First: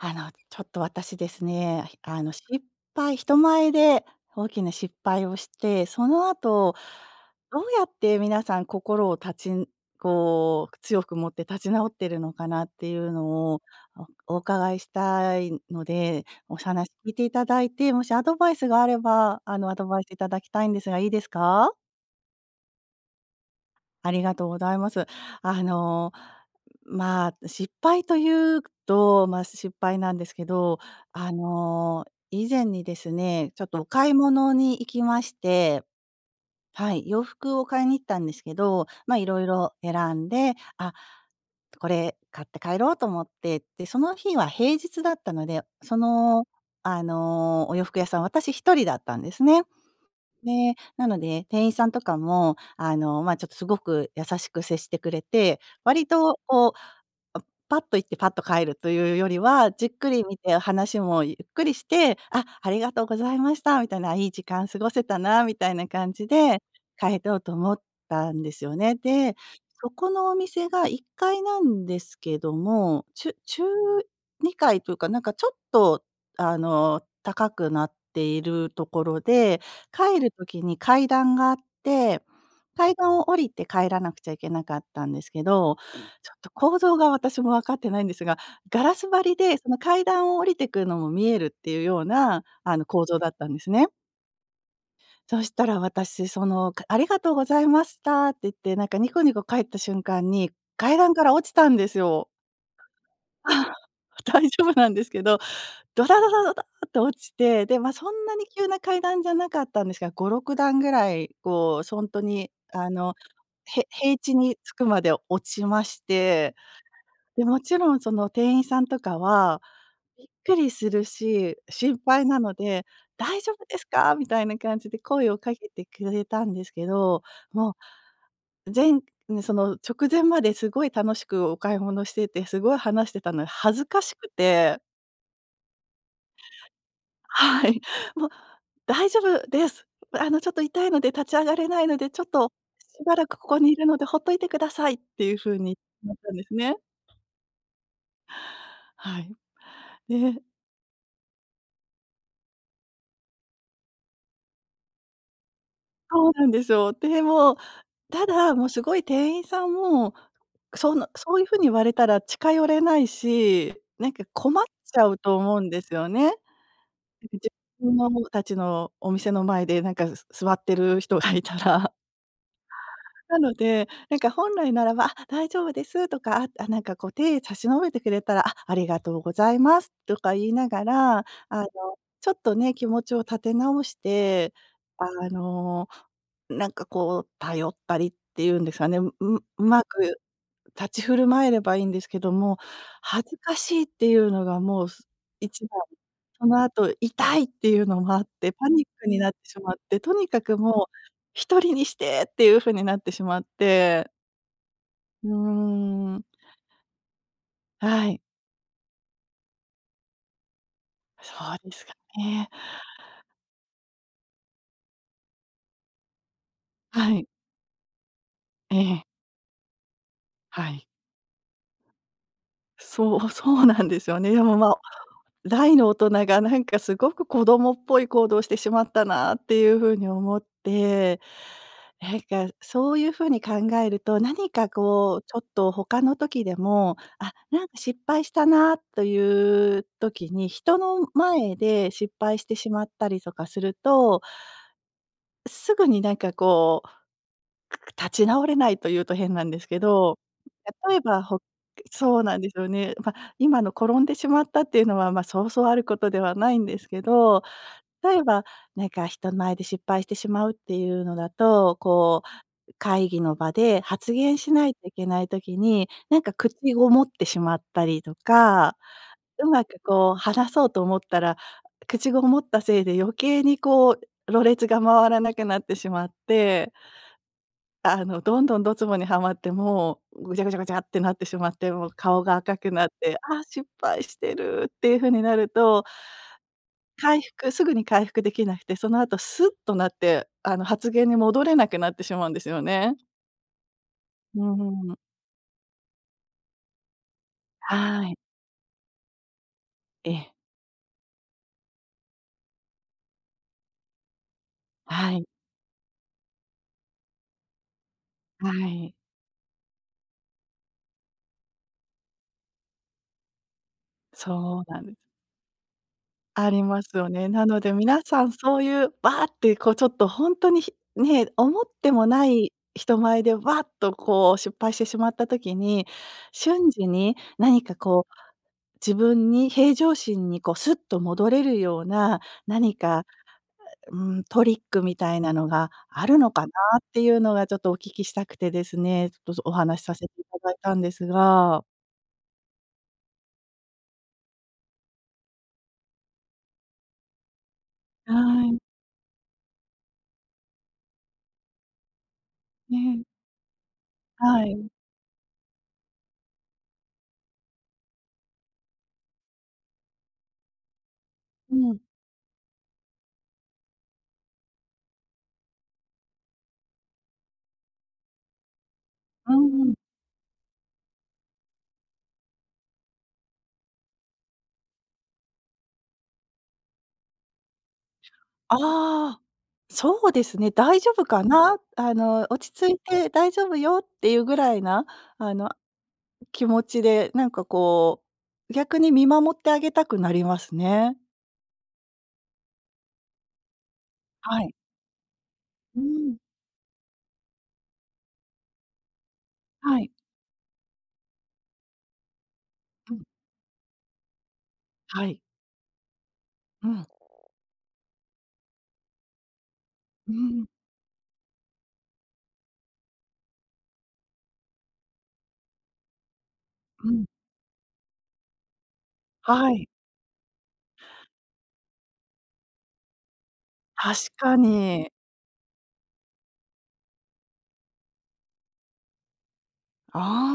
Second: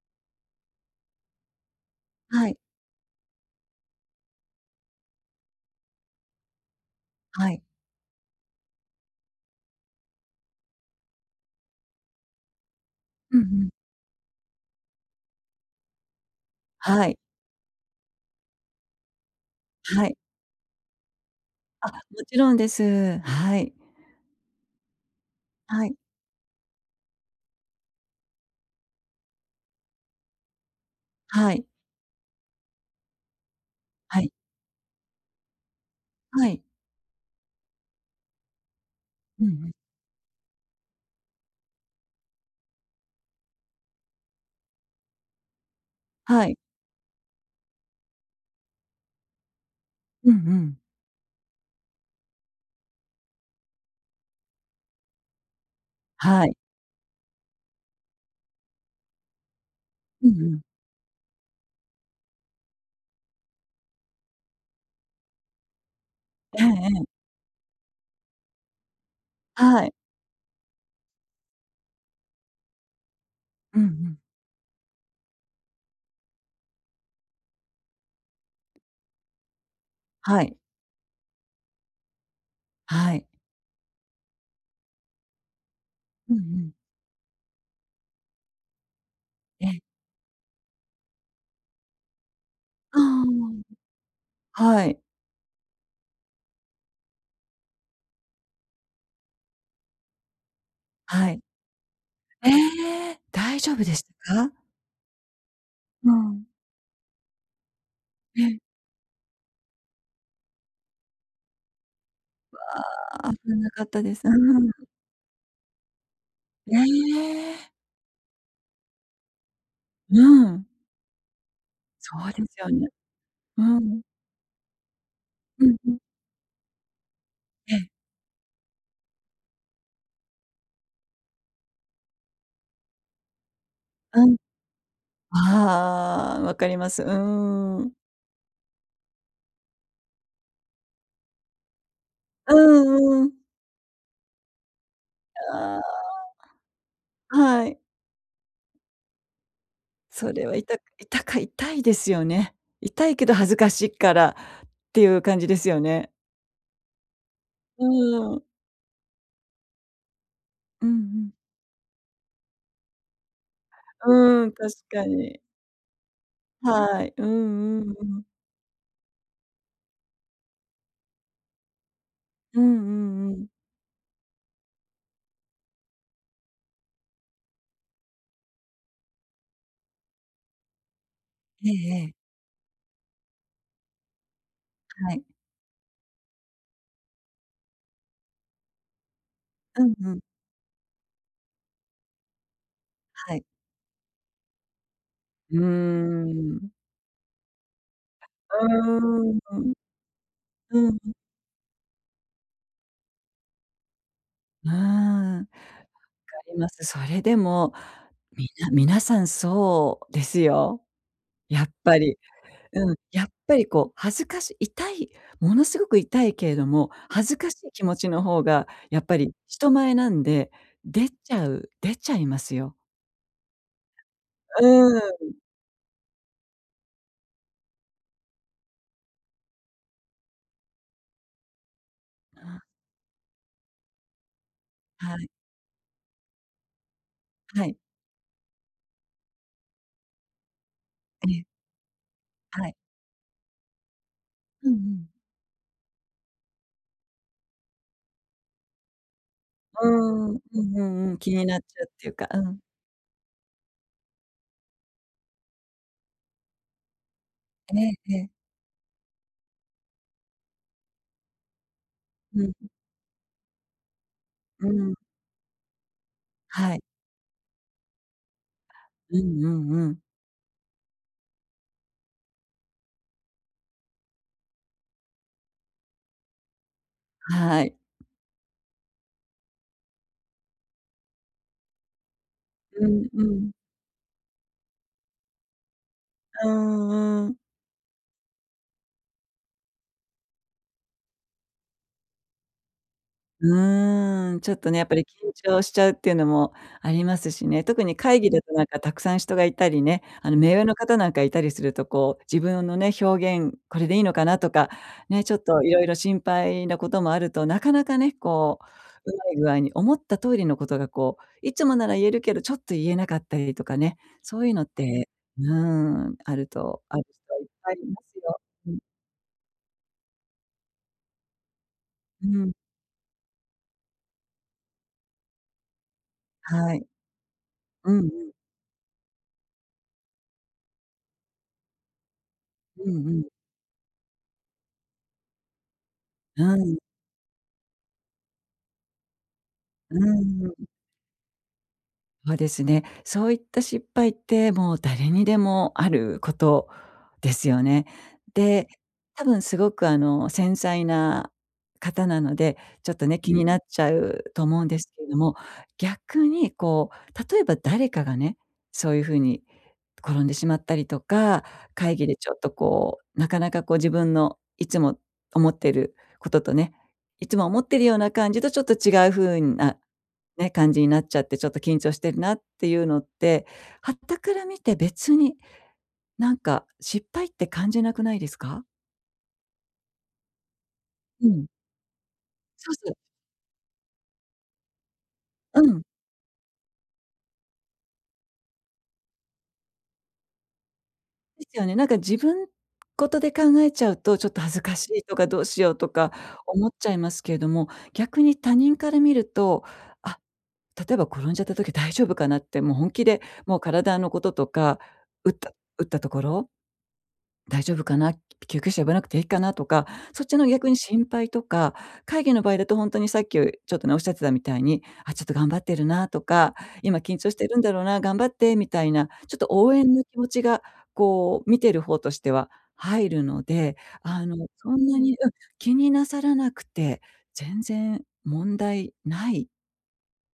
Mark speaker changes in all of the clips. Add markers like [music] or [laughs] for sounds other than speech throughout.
Speaker 1: あの、ちょっと私ですね、あの
Speaker 2: はい。
Speaker 1: 失敗人前で大きな失敗をして、その後
Speaker 2: は
Speaker 1: ど
Speaker 2: い。
Speaker 1: うやって皆さん心を立ちんこう、強く持って立ち直っているのかなっていうの
Speaker 2: うんう
Speaker 1: を
Speaker 2: ん。
Speaker 1: おお伺いしたいので、お話
Speaker 2: は
Speaker 1: 聞い
Speaker 2: い。
Speaker 1: ていただいて、もしアドバイスがあれば、あの、アドバイ
Speaker 2: は
Speaker 1: ス
Speaker 2: い。
Speaker 1: いただきたいんですがいいですか？
Speaker 2: あ、もちろんです、はい。
Speaker 1: ありがとうございます。あ
Speaker 2: はい。
Speaker 1: の、まあ、失敗というと、ま、失敗なんですけど、あ
Speaker 2: はい。
Speaker 1: の、以前にですね、ちょっとお買い
Speaker 2: はい。
Speaker 1: 物に行きまして。
Speaker 2: はい。
Speaker 1: はい、洋服を買いに行ったんですけど、ま、色
Speaker 2: うんうん。
Speaker 1: 々選んで「あ、これ買って帰ろう」と思って、で、その日は平日だったので、その、
Speaker 2: はい。
Speaker 1: あの、お洋服屋さん私一人だったんですね。
Speaker 2: うんう
Speaker 1: で、
Speaker 2: ん。
Speaker 1: なので、店員さんとかも、あの、ま、ちょっとすごく優しく接してくれて割と、
Speaker 2: はい。
Speaker 1: こう、おパッと行ってパッと帰るというよりは、じっくり
Speaker 2: う
Speaker 1: 見
Speaker 2: んう
Speaker 1: て
Speaker 2: ん。
Speaker 1: 話もゆっくりして、あ、ありがとうございました、みたいな、いい時間過ごせたなみたいな感じで
Speaker 2: ええええ。
Speaker 1: 帰ろうと思ったんですよね。で、
Speaker 2: は
Speaker 1: そ
Speaker 2: い。
Speaker 1: このお店が1階なんですけども、ちゅ中
Speaker 2: うんうん。
Speaker 1: 二階というかなんかちょっと、あの、高くなっているところで、帰る
Speaker 2: はい。
Speaker 1: 時に階段があって階
Speaker 2: は
Speaker 1: 段
Speaker 2: い。
Speaker 1: を降りて帰らなくちゃいけなかったんですけど、ちょ
Speaker 2: うん
Speaker 1: っ
Speaker 2: う
Speaker 1: と
Speaker 2: ん。
Speaker 1: 構造が私もわかってないんですが、ガラス張りで
Speaker 2: え
Speaker 1: その
Speaker 2: え。
Speaker 1: 階段を降りてくのも見えるっていうような、あの、
Speaker 2: あ
Speaker 1: 構造だったんですね。
Speaker 2: あ、はい。
Speaker 1: そしたら、私その、か「ありがとうございました」って言ってなんかニコニコ帰った瞬間に、階段か
Speaker 2: は
Speaker 1: ら
Speaker 2: い。
Speaker 1: 落ちたんですよ。
Speaker 2: ええ、大丈夫
Speaker 1: [laughs]
Speaker 2: でし
Speaker 1: 大
Speaker 2: か？
Speaker 1: 丈夫なんですけどド
Speaker 2: う
Speaker 1: タドタ
Speaker 2: ん。
Speaker 1: ドタ、と落ちて、で、ま、そんな
Speaker 2: え
Speaker 1: に
Speaker 2: え。
Speaker 1: 急な階段じゃなかったんですが、5、6段ぐらいこう、ほんとにあの、
Speaker 2: わあ、危なか
Speaker 1: へ
Speaker 2: ったで
Speaker 1: 平
Speaker 2: す。う
Speaker 1: 地に着
Speaker 2: ん。
Speaker 1: くまで落ちまして、
Speaker 2: え
Speaker 1: で、も
Speaker 2: え。
Speaker 1: ちろんその店員さんとかは
Speaker 2: う
Speaker 1: びっく
Speaker 2: ん。
Speaker 1: りするし、心
Speaker 2: そ
Speaker 1: 配
Speaker 2: う
Speaker 1: な
Speaker 2: で
Speaker 1: の
Speaker 2: すよ
Speaker 1: で
Speaker 2: ね。
Speaker 1: 「大丈夫で
Speaker 2: う
Speaker 1: す
Speaker 2: ん。
Speaker 1: か！？」みたいな感じで声をか
Speaker 2: う
Speaker 1: け
Speaker 2: ん、
Speaker 1: て
Speaker 2: うん。
Speaker 1: くれたんですけど、
Speaker 2: え
Speaker 1: も
Speaker 2: え。
Speaker 1: う、ぜんね、その直前まですごい楽しくお買い物しててすごい話してたので恥ずかし
Speaker 2: う
Speaker 1: く
Speaker 2: ん、
Speaker 1: て。
Speaker 2: ああ、わかります、う
Speaker 1: は
Speaker 2: ー
Speaker 1: い。
Speaker 2: ん。
Speaker 1: もう「大丈夫です、あの、ちょっと痛いので立ち上がれないので、ちょっと
Speaker 2: う
Speaker 1: しば
Speaker 2: んう
Speaker 1: らく
Speaker 2: ん
Speaker 1: ここにいるのでほっといてください」っていう風に
Speaker 2: あ
Speaker 1: 思ったんですね。
Speaker 2: あ、はい。
Speaker 1: はい、
Speaker 2: そ
Speaker 1: ね。
Speaker 2: れはいた痛か痛いですよね。痛いけど恥ずかしいから、っていう感じですよね？
Speaker 1: そうなんですよ。でも、
Speaker 2: う
Speaker 1: た
Speaker 2: ん。
Speaker 1: だ、もうすごい店員さんも、
Speaker 2: うんう
Speaker 1: その
Speaker 2: ん。
Speaker 1: そういう風に言われたら近寄れないし、なんか
Speaker 2: うーん、
Speaker 1: 困っ
Speaker 2: 確
Speaker 1: ち
Speaker 2: か
Speaker 1: ゃうと
Speaker 2: に。
Speaker 1: 思うんですよね。
Speaker 2: はい、う
Speaker 1: [unintelligible]
Speaker 2: んうんうん。
Speaker 1: たちのお店の前でなんかす座ってる人がいたら。
Speaker 2: うんうんう
Speaker 1: な
Speaker 2: ん。
Speaker 1: ので、なんか本来ならば「あ、大丈夫です」とか、あ、なんかこう手差し伸べてくれたら「あ、ありがとうございます」とか言いながら、あの、
Speaker 2: ええええ。
Speaker 1: ちょっとね気持ちを立て直して、
Speaker 2: はい。
Speaker 1: あの、なんかこう頼ったりっていうんですかね、うう上
Speaker 2: う
Speaker 1: 手
Speaker 2: んう
Speaker 1: く
Speaker 2: ん。
Speaker 1: 立ち振る舞えればいいんですけども、恥
Speaker 2: は
Speaker 1: ず
Speaker 2: い。
Speaker 1: かしいっていうのがもうす
Speaker 2: うー
Speaker 1: 一番、その
Speaker 2: ん。
Speaker 1: 後、「痛い！」っていうのもあって
Speaker 2: う
Speaker 1: パニックになっ
Speaker 2: ー
Speaker 1: て
Speaker 2: ん、う
Speaker 1: しま
Speaker 2: ん。
Speaker 1: って、とにかく
Speaker 2: う
Speaker 1: もう
Speaker 2: ん、ん。
Speaker 1: 一人にしてっていう風になってしまって。
Speaker 2: うー
Speaker 1: う
Speaker 2: ん。分か
Speaker 1: ーん。
Speaker 2: ります。それでも、
Speaker 1: はい。
Speaker 2: みな皆さんそうですよ。
Speaker 1: そ
Speaker 2: や
Speaker 1: う
Speaker 2: っ
Speaker 1: ですか
Speaker 2: ぱり。
Speaker 1: ね。
Speaker 2: うん、やっぱり、こう、恥ずかし痛い、ものすごく痛いけれども、
Speaker 1: はい。
Speaker 2: 恥ずかしい気持ちの方がや
Speaker 1: ええ。
Speaker 2: っぱり人前なんで、
Speaker 1: はい。
Speaker 2: 出ちゃう出ちゃいますよ。
Speaker 1: そう、そうなんですよね。でも、
Speaker 2: う
Speaker 1: ま、
Speaker 2: ーん。
Speaker 1: 大の大人がなんかすごく子供っぽい行動をしてしまったなっていう風に思って、なんか、そういう風に考えると、何か
Speaker 2: は
Speaker 1: こう、
Speaker 2: い。
Speaker 1: ちょっと他の時でも、あ、な
Speaker 2: は
Speaker 1: んか、
Speaker 2: い。
Speaker 1: 失敗したなという時に、人の
Speaker 2: ええ。
Speaker 1: 前で失敗して
Speaker 2: は
Speaker 1: し
Speaker 2: い。
Speaker 1: まったりとかすると
Speaker 2: うんうん。
Speaker 1: すぐに、なんか、こう、立ち直れないと言うと変なんですけど、
Speaker 2: うーん。うんう
Speaker 1: 例え
Speaker 2: んうん。
Speaker 1: ば、
Speaker 2: 気
Speaker 1: ほ
Speaker 2: になっちゃうっていう
Speaker 1: そう
Speaker 2: か、
Speaker 1: な
Speaker 2: う
Speaker 1: んです
Speaker 2: ん。
Speaker 1: よね。ま、今の転んでしまったっていうのは、ま、そうそうあることではないんですけど、
Speaker 2: えええ
Speaker 1: 例え
Speaker 2: え。
Speaker 1: ば、なんか、人前で失敗してしまうっていうのだと、こ
Speaker 2: うん。
Speaker 1: う、会議の場で発言し
Speaker 2: う
Speaker 1: ないとい
Speaker 2: ん。
Speaker 1: けない時に、なんか、口
Speaker 2: はい。
Speaker 1: ごもってしまったりとか、
Speaker 2: うん
Speaker 1: う
Speaker 2: う
Speaker 1: ま
Speaker 2: ん
Speaker 1: く、
Speaker 2: うん。
Speaker 1: こう、話そう e と思ったら、口ごもったせいで余計にこう、羅列が回らなくなってしまって。
Speaker 2: はい。
Speaker 1: あの、どんどんドツボにはまっても、ぐちゃぐちゃぐちゃってなってしまって、もう顔が赤くな
Speaker 2: う
Speaker 1: っ
Speaker 2: ん
Speaker 1: て、
Speaker 2: う
Speaker 1: あ、
Speaker 2: ん。
Speaker 1: 失敗してるっていう風になると、
Speaker 2: うー
Speaker 1: 回
Speaker 2: ん、うーん。
Speaker 1: 復すぐに回復できなくて、その後スッとなって、あの、発言に戻れなくなってしまうんですよね。
Speaker 2: うー
Speaker 1: う
Speaker 2: ん、ちょっとね、や
Speaker 1: ー
Speaker 2: っ
Speaker 1: ん。
Speaker 2: ぱり緊張しちゃうってのもありますしね。特に
Speaker 1: はい。
Speaker 2: 会議だとなんか沢山人がいたりね、
Speaker 1: え
Speaker 2: あ
Speaker 1: え。
Speaker 2: の、目上の方なんかいたりするとこう「自分のね、表現、これでいいのかな？」とか。
Speaker 1: は
Speaker 2: ね、
Speaker 1: い。
Speaker 2: ちょっといろいろ心配なこともあると、なかなかね、
Speaker 1: は
Speaker 2: こ
Speaker 1: い。
Speaker 2: う、うまい具合に思った通りのことがこう、いつもなら言えるけどちょっと言えなかったりとかね。そういうの
Speaker 1: そ
Speaker 2: っ
Speaker 1: うなん…
Speaker 2: て、うーん、あ
Speaker 1: あ
Speaker 2: る
Speaker 1: りま
Speaker 2: と
Speaker 1: す
Speaker 2: ある
Speaker 1: よね。
Speaker 2: 人はい
Speaker 1: な
Speaker 2: っ
Speaker 1: ので
Speaker 2: ぱいい
Speaker 1: 皆
Speaker 2: ます
Speaker 1: さん
Speaker 2: よ。
Speaker 1: そう
Speaker 2: うん。
Speaker 1: いう、ばあ！ってこうちょっと本当にひね、思ってもな
Speaker 2: う
Speaker 1: い
Speaker 2: ん。
Speaker 1: 人前でわっとこう失敗してしまった時に、瞬
Speaker 2: は
Speaker 1: 時
Speaker 2: い。
Speaker 1: に何か
Speaker 2: うんう
Speaker 1: こう、
Speaker 2: ん。
Speaker 1: 自分に平常心にこうスッと戻れるような、何
Speaker 2: う
Speaker 1: か
Speaker 2: んうん。
Speaker 1: うん、トリックみたいなのがあるのかな
Speaker 2: うん。
Speaker 1: っていうのがちょっとお聞きしたくてですね、ちょっとお話さ
Speaker 2: う
Speaker 1: せていた
Speaker 2: ー
Speaker 1: だい
Speaker 2: ん。
Speaker 1: たんですが。
Speaker 2: そうですね。そういった失敗って、もう誰にでもあること、ですよね。
Speaker 1: はい。
Speaker 2: で、多分すごくあの繊細な方なので、
Speaker 1: え
Speaker 2: ちょっ
Speaker 1: え。
Speaker 2: とね、気になっちゃう
Speaker 1: は
Speaker 2: と思う
Speaker 1: い。
Speaker 2: んですけれども。逆に、こう、例えば誰かがね、そういう風に、転んでしまったりとか、
Speaker 1: うん。
Speaker 2: 会議でちょっとこう、なかなかこう自分のいつも思ってることとねいつも思っているような感じとちょっと違う
Speaker 1: うー
Speaker 2: 風
Speaker 1: ん。
Speaker 2: な、ね、感じになっちゃって、ちょっと緊張してるなっていうのって、傍から見て別に、なんか、失敗って感じなくないですか？
Speaker 1: ああ。そうですね。「大丈夫か
Speaker 2: うん。
Speaker 1: な？あの、落ち着
Speaker 2: そう
Speaker 1: い
Speaker 2: そう。
Speaker 1: て大丈夫よ」っていうぐらいな、あの、
Speaker 2: うん。
Speaker 1: 気持ちでなんかこう、逆に見守ってあげたくなりますね。
Speaker 2: ですよね、なんか自分事で考えちゃうとちょっと
Speaker 1: はい。
Speaker 2: 恥ずかしいとかどうしよう
Speaker 1: うー
Speaker 2: とか
Speaker 1: ん。
Speaker 2: 思っちゃいますけれども、逆に他人から見ると、
Speaker 1: はい。
Speaker 2: あ、例えば、転んじゃった時大丈夫かなって、もう本
Speaker 1: うん。
Speaker 2: 気でもう体のこととか、
Speaker 1: はい。
Speaker 2: 打った打ったところ
Speaker 1: うん。
Speaker 2: 大丈夫かな？き救急車呼ばなくて平気かな？とか
Speaker 1: う
Speaker 2: そっちの
Speaker 1: ん。
Speaker 2: 逆に心配とか、会議の場合だとほんとにさっきちょっとね、おっしゃってたみたいに「あ、ちょっと頑張ってるな」とか
Speaker 1: う
Speaker 2: 「今
Speaker 1: ん。
Speaker 2: 緊張してるんだろうな。頑張って」みたいな、ちょっと
Speaker 1: はい。
Speaker 2: 応援の気持ちが、こう、見てる方としては入るので、
Speaker 1: 確
Speaker 2: あ
Speaker 1: か
Speaker 2: のそん
Speaker 1: に。
Speaker 2: なに、うん、気になさらなくて全然問題ない
Speaker 1: あ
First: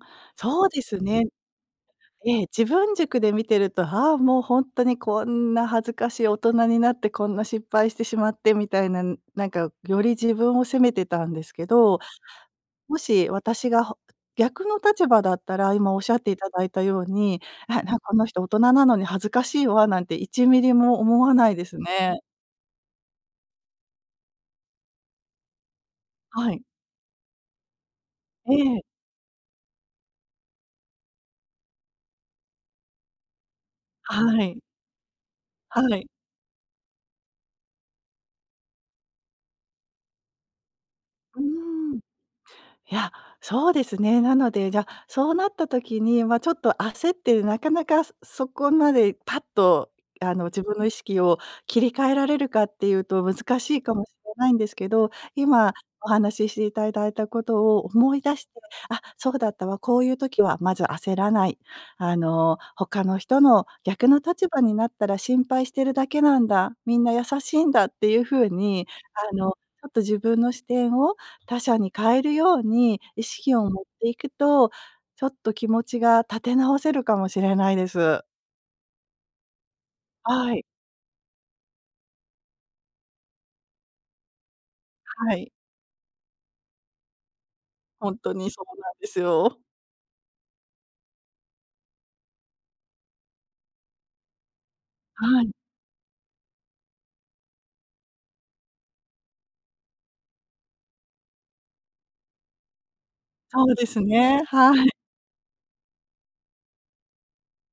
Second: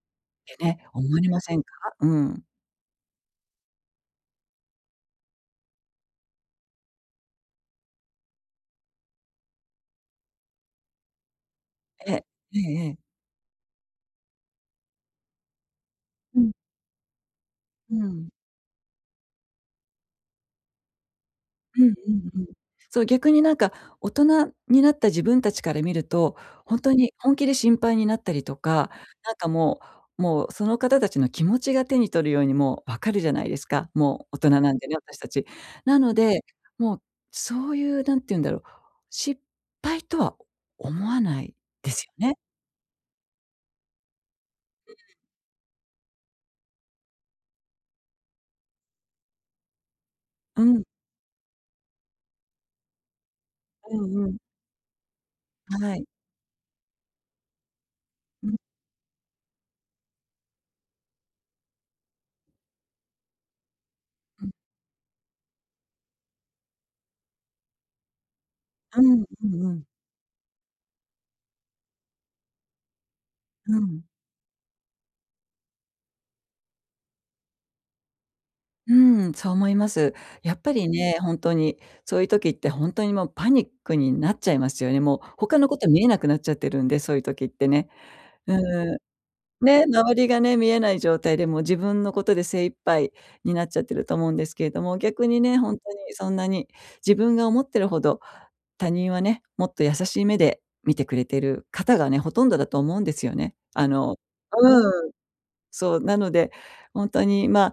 Speaker 1: あ、
Speaker 2: って
Speaker 1: そうで
Speaker 2: ね、
Speaker 1: す
Speaker 2: 思
Speaker 1: ね。
Speaker 2: いませんか？う
Speaker 1: ええ、
Speaker 2: ん。
Speaker 1: 自分軸で見てると、あ、もうほんとにこんな恥ずかしい大人になってこんな失敗してしまってみたいな、ん、なんかより自分を責めてたんですけど、
Speaker 2: え、ええええ。
Speaker 1: もし私がほ逆の立場だったら今おっしゃってい
Speaker 2: う
Speaker 1: た
Speaker 2: ん。
Speaker 1: だいたように「あ、なん
Speaker 2: う
Speaker 1: この
Speaker 2: ん。
Speaker 1: 人大人なのに恥ずかしいわ」なんて1ミリも思わないです
Speaker 2: うんう
Speaker 1: ね。
Speaker 2: んうん。そう、逆になんか大人になった自分たちから見ると、
Speaker 1: はい。
Speaker 2: ほんとに、本気で心配になったり
Speaker 1: え
Speaker 2: と
Speaker 1: え。
Speaker 2: か、なんかもうもうその方たちの気持ちが手に取るようにもう分かるじゃないですか。も
Speaker 1: は
Speaker 2: う大人
Speaker 1: い。
Speaker 2: なんでね、私たち。
Speaker 1: は
Speaker 2: な
Speaker 1: い。
Speaker 2: ので、もう、そういう、何て言うんだろう、失敗とは思わ
Speaker 1: う
Speaker 2: ないで
Speaker 1: ーん。
Speaker 2: すよね。
Speaker 1: いや、そうですね、なので、じゃ、そうなった時に、ま、ちょっと焦ってなかなかそそこまでパッとあの、自
Speaker 2: う
Speaker 1: 分
Speaker 2: ん。
Speaker 1: の意識を切り替えられるかっていうと難しいか
Speaker 2: う
Speaker 1: もし
Speaker 2: んう
Speaker 1: れ
Speaker 2: ん。
Speaker 1: ないんですけど、今、
Speaker 2: はい。
Speaker 1: お話ししていたいただいたことを思い出し
Speaker 2: う
Speaker 1: て
Speaker 2: ん。
Speaker 1: 「あ、そうだったわ。こういう時はまず焦らない」あの「他の人の逆の立
Speaker 2: うん。
Speaker 1: 場になったら心配してるだけなんだ。みんな優しいんだ」っていう風に、
Speaker 2: うーん、
Speaker 1: あ
Speaker 2: う
Speaker 1: のち
Speaker 2: んうん。
Speaker 1: ょっと自分の視点を他者に変えるように意識を
Speaker 2: う
Speaker 1: 持っ
Speaker 2: ん。
Speaker 1: ていくと、ちょっと気持ちが立て直せるかもしれないです。
Speaker 2: うん、そう思います。
Speaker 1: は
Speaker 2: やっ
Speaker 1: い。
Speaker 2: ぱりね、本当にそういう時って本当にもうパニックになっちゃいますよね、もう、
Speaker 1: はい。
Speaker 2: 他のこと見えなくなっちゃってるんでそういう時ってね。
Speaker 1: ほんとに
Speaker 2: う
Speaker 1: そうな
Speaker 2: ーん。
Speaker 1: んですよ。
Speaker 2: ね、周りがね見えない状態でもう自分のことで精一杯になっちゃってると思うんですけれども、逆に
Speaker 1: はい。
Speaker 2: ね、本当にそんなに自分が思ってるほど、他人はね、もっと優しい目で見てくれてる方がね、ほとんどだと思うんですよね。
Speaker 1: そう
Speaker 2: あ
Speaker 1: です
Speaker 2: の
Speaker 1: ねはい。
Speaker 2: うん。そう、なので、本当にま、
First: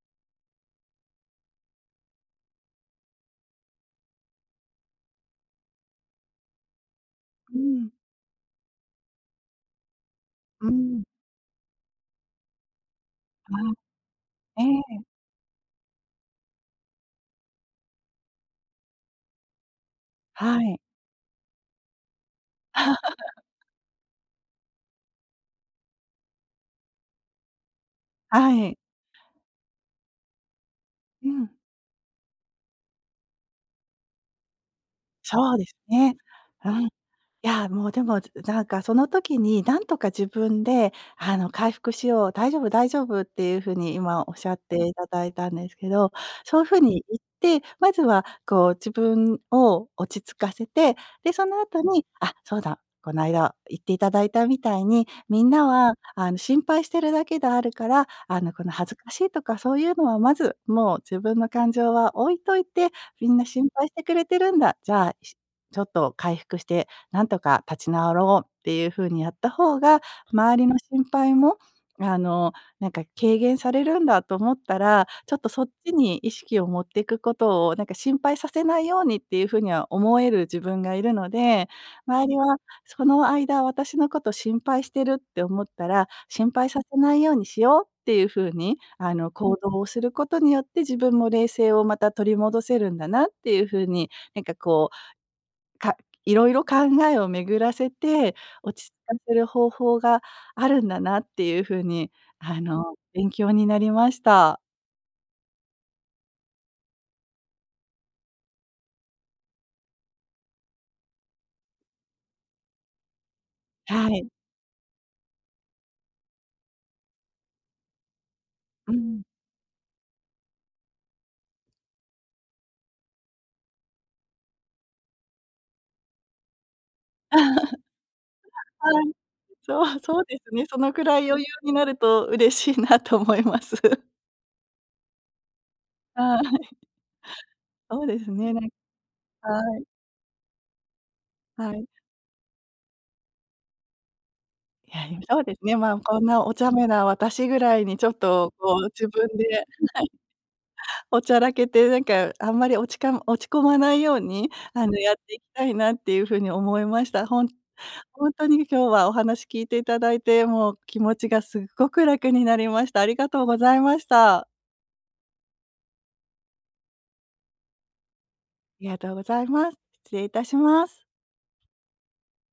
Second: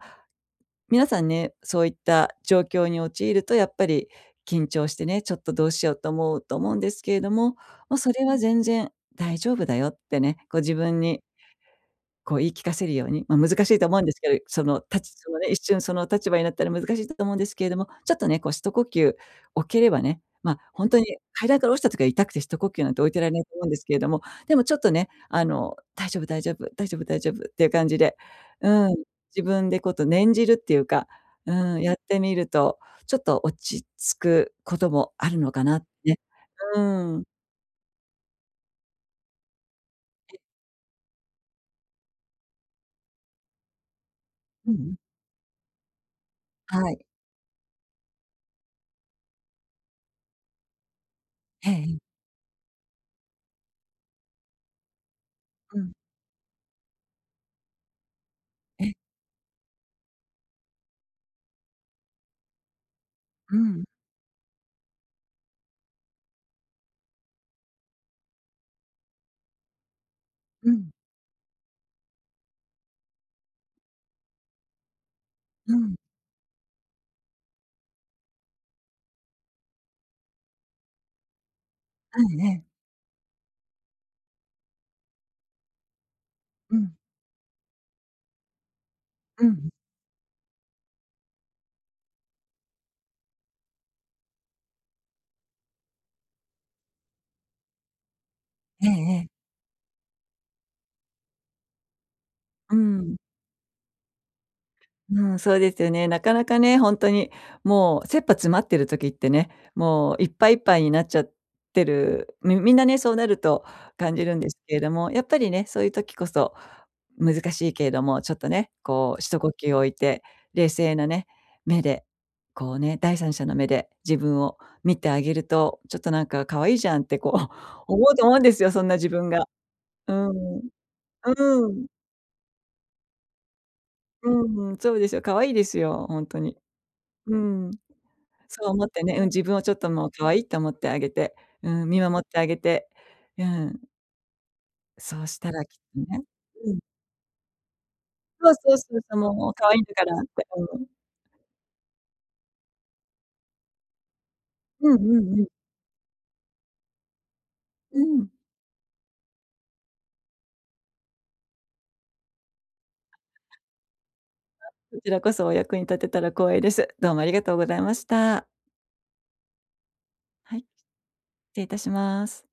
Speaker 2: 皆さんねそういった状況に陥るとやっぱり緊張してね「ちょっとどうしよう」と思うと思うんですけれども、
Speaker 1: うん。
Speaker 2: ま、それは全然「大丈夫だよ」ってね、こう
Speaker 1: う
Speaker 2: 自分
Speaker 1: ん。
Speaker 2: にこう言い聞かせるように、ま、難
Speaker 1: あ
Speaker 2: しいと思うんですけど、
Speaker 1: あ、え
Speaker 2: その
Speaker 1: え。
Speaker 2: 立ちそのね、一瞬、その立場になったら難しいんだと思うんですけれども、ちょっとね、こう、ひと呼吸置ければね、ま、
Speaker 1: はい。
Speaker 2: 本当に階段から落ちた時は痛くて、ひと呼吸なんて置いてられな
Speaker 1: [laughs]
Speaker 2: いと思うんですけれども、でもちょっとね、あの「大丈夫大丈夫」「大丈夫大丈夫」っていう感じで
Speaker 1: はい。
Speaker 2: うん、自分でこと念じるっていうか、
Speaker 1: うん。
Speaker 2: うん、やってみるとちょっと落ち着くこともあるの
Speaker 1: そう
Speaker 2: か
Speaker 1: です
Speaker 2: なって、
Speaker 1: ね。
Speaker 2: ね、
Speaker 1: う
Speaker 2: う
Speaker 1: ん、い
Speaker 2: ーん。
Speaker 1: やもうでも、ずなんかその時になんとか自分であの「回復しよう。大丈夫大丈夫」っていう風に今おっしゃっ
Speaker 2: うんう
Speaker 1: てい
Speaker 2: ん。
Speaker 1: ただいたんですけど、そういう風
Speaker 2: はい。
Speaker 1: に言って、まずは、こう自分を落ち着かせて、で、その
Speaker 2: ええ
Speaker 1: 後
Speaker 2: ええ。
Speaker 1: に、あ、そうだ。この間言っていただいたみたいに、みんな
Speaker 2: うん。
Speaker 1: は、あの、心配してるだけであるから、あの、この
Speaker 2: え
Speaker 1: 恥
Speaker 2: え。
Speaker 1: ずかしいとかそういうのをまず、もう自分の感情は置いといてみんな
Speaker 2: う
Speaker 1: 心
Speaker 2: ん。
Speaker 1: 配してくれてるんだ、じゃあ、しちょっと回復してなんとか立ち直ろうっていう風にやった方が周り
Speaker 2: う
Speaker 1: の
Speaker 2: ん。
Speaker 1: 心配も、あの、なんか軽減されるんだと思ったら、ちょっとそっ
Speaker 2: う
Speaker 1: ち
Speaker 2: ん。
Speaker 1: に意識を持っていくことをなんか、心配させないようにっていう風には思える自分がいるので、
Speaker 2: う
Speaker 1: 周り
Speaker 2: ん、え
Speaker 1: は
Speaker 2: え。
Speaker 1: その間私のこと心配してるって思ったら、心配
Speaker 2: う
Speaker 1: さ
Speaker 2: ん。
Speaker 1: せないようにしようっていう風に、あの
Speaker 2: うんう
Speaker 1: 行
Speaker 2: ん。
Speaker 1: 動をすることによって自分も冷静をまた取り戻せるんだなっていう風に、なんかこう、かいろいろ考えを巡らせて、落
Speaker 2: ええ
Speaker 1: ち着か
Speaker 2: ええ。
Speaker 1: せる方法があるんだなっていう風に、あ
Speaker 2: う
Speaker 1: の
Speaker 2: ん。
Speaker 1: 勉強になりました。
Speaker 2: うん、そうですよね。なかなかね本当に、もう切羽詰まってる時ってね、もういっぱいいっぱいになっちゃってる。みみんなね、そうなると
Speaker 1: は
Speaker 2: 感じ
Speaker 1: い。
Speaker 2: るんですけれども、やっぱりね、そういう時こそ難しいけれどもちょっとね、
Speaker 1: う
Speaker 2: こ
Speaker 1: ん。
Speaker 2: う、ひと呼吸を置いて冷静なね、目で、こうね、第三者の目で、自分を見てあげると、ちょっとなんか「可愛いじゃん」ってこ
Speaker 1: [laughs]
Speaker 2: う、思うと思うんですよそんな
Speaker 1: は
Speaker 2: 自
Speaker 1: い。
Speaker 2: 分が
Speaker 1: そう、
Speaker 2: う
Speaker 1: そうです
Speaker 2: ん、
Speaker 1: ね、そのくらい余裕
Speaker 2: う
Speaker 1: にな
Speaker 2: ん。
Speaker 1: ると嬉しいなと思います。
Speaker 2: うーん、そうですよ、可愛いですよ。本
Speaker 1: は
Speaker 2: 当
Speaker 1: い。
Speaker 2: に。うん、
Speaker 1: そうですね。なん
Speaker 2: そう思ってね。うん、自分をちょっ
Speaker 1: はい。
Speaker 2: ともう可愛いと思ってあげて、
Speaker 1: は
Speaker 2: う
Speaker 1: い。
Speaker 2: ん、見守ってあげて、うん。
Speaker 1: いや、い
Speaker 2: そうし
Speaker 1: そう
Speaker 2: た
Speaker 1: です
Speaker 2: ら、き
Speaker 1: ね。
Speaker 2: っ
Speaker 1: ま、
Speaker 2: と
Speaker 1: こ
Speaker 2: ね
Speaker 1: んなお茶
Speaker 2: うん。
Speaker 1: 目な私ぐらいに、ちょっ
Speaker 2: そ
Speaker 1: と
Speaker 2: うそ
Speaker 1: こ
Speaker 2: う
Speaker 1: う
Speaker 2: そう
Speaker 1: 自
Speaker 2: そう、
Speaker 1: 分
Speaker 2: もう
Speaker 1: で、はい。
Speaker 2: 可愛いんだからって、うん。
Speaker 1: おちゃらけて、なんかあんまりおちかん落ち込まないように、あ
Speaker 2: うん
Speaker 1: のやっ
Speaker 2: う
Speaker 1: てい
Speaker 2: んう
Speaker 1: き
Speaker 2: ん。
Speaker 1: たいなっていう風に思いました。ほん
Speaker 2: う
Speaker 1: ほ
Speaker 2: ん。
Speaker 1: んとに今日はお話聞いていただいて、もう気持ちがすっごく楽になりました。ありがとうございました。
Speaker 2: こちらこそお役に立てたら光栄です。どうもありがとうございました。
Speaker 1: ありがとうございます。失礼いたし
Speaker 2: はい、失
Speaker 1: ます。
Speaker 2: 礼いたします。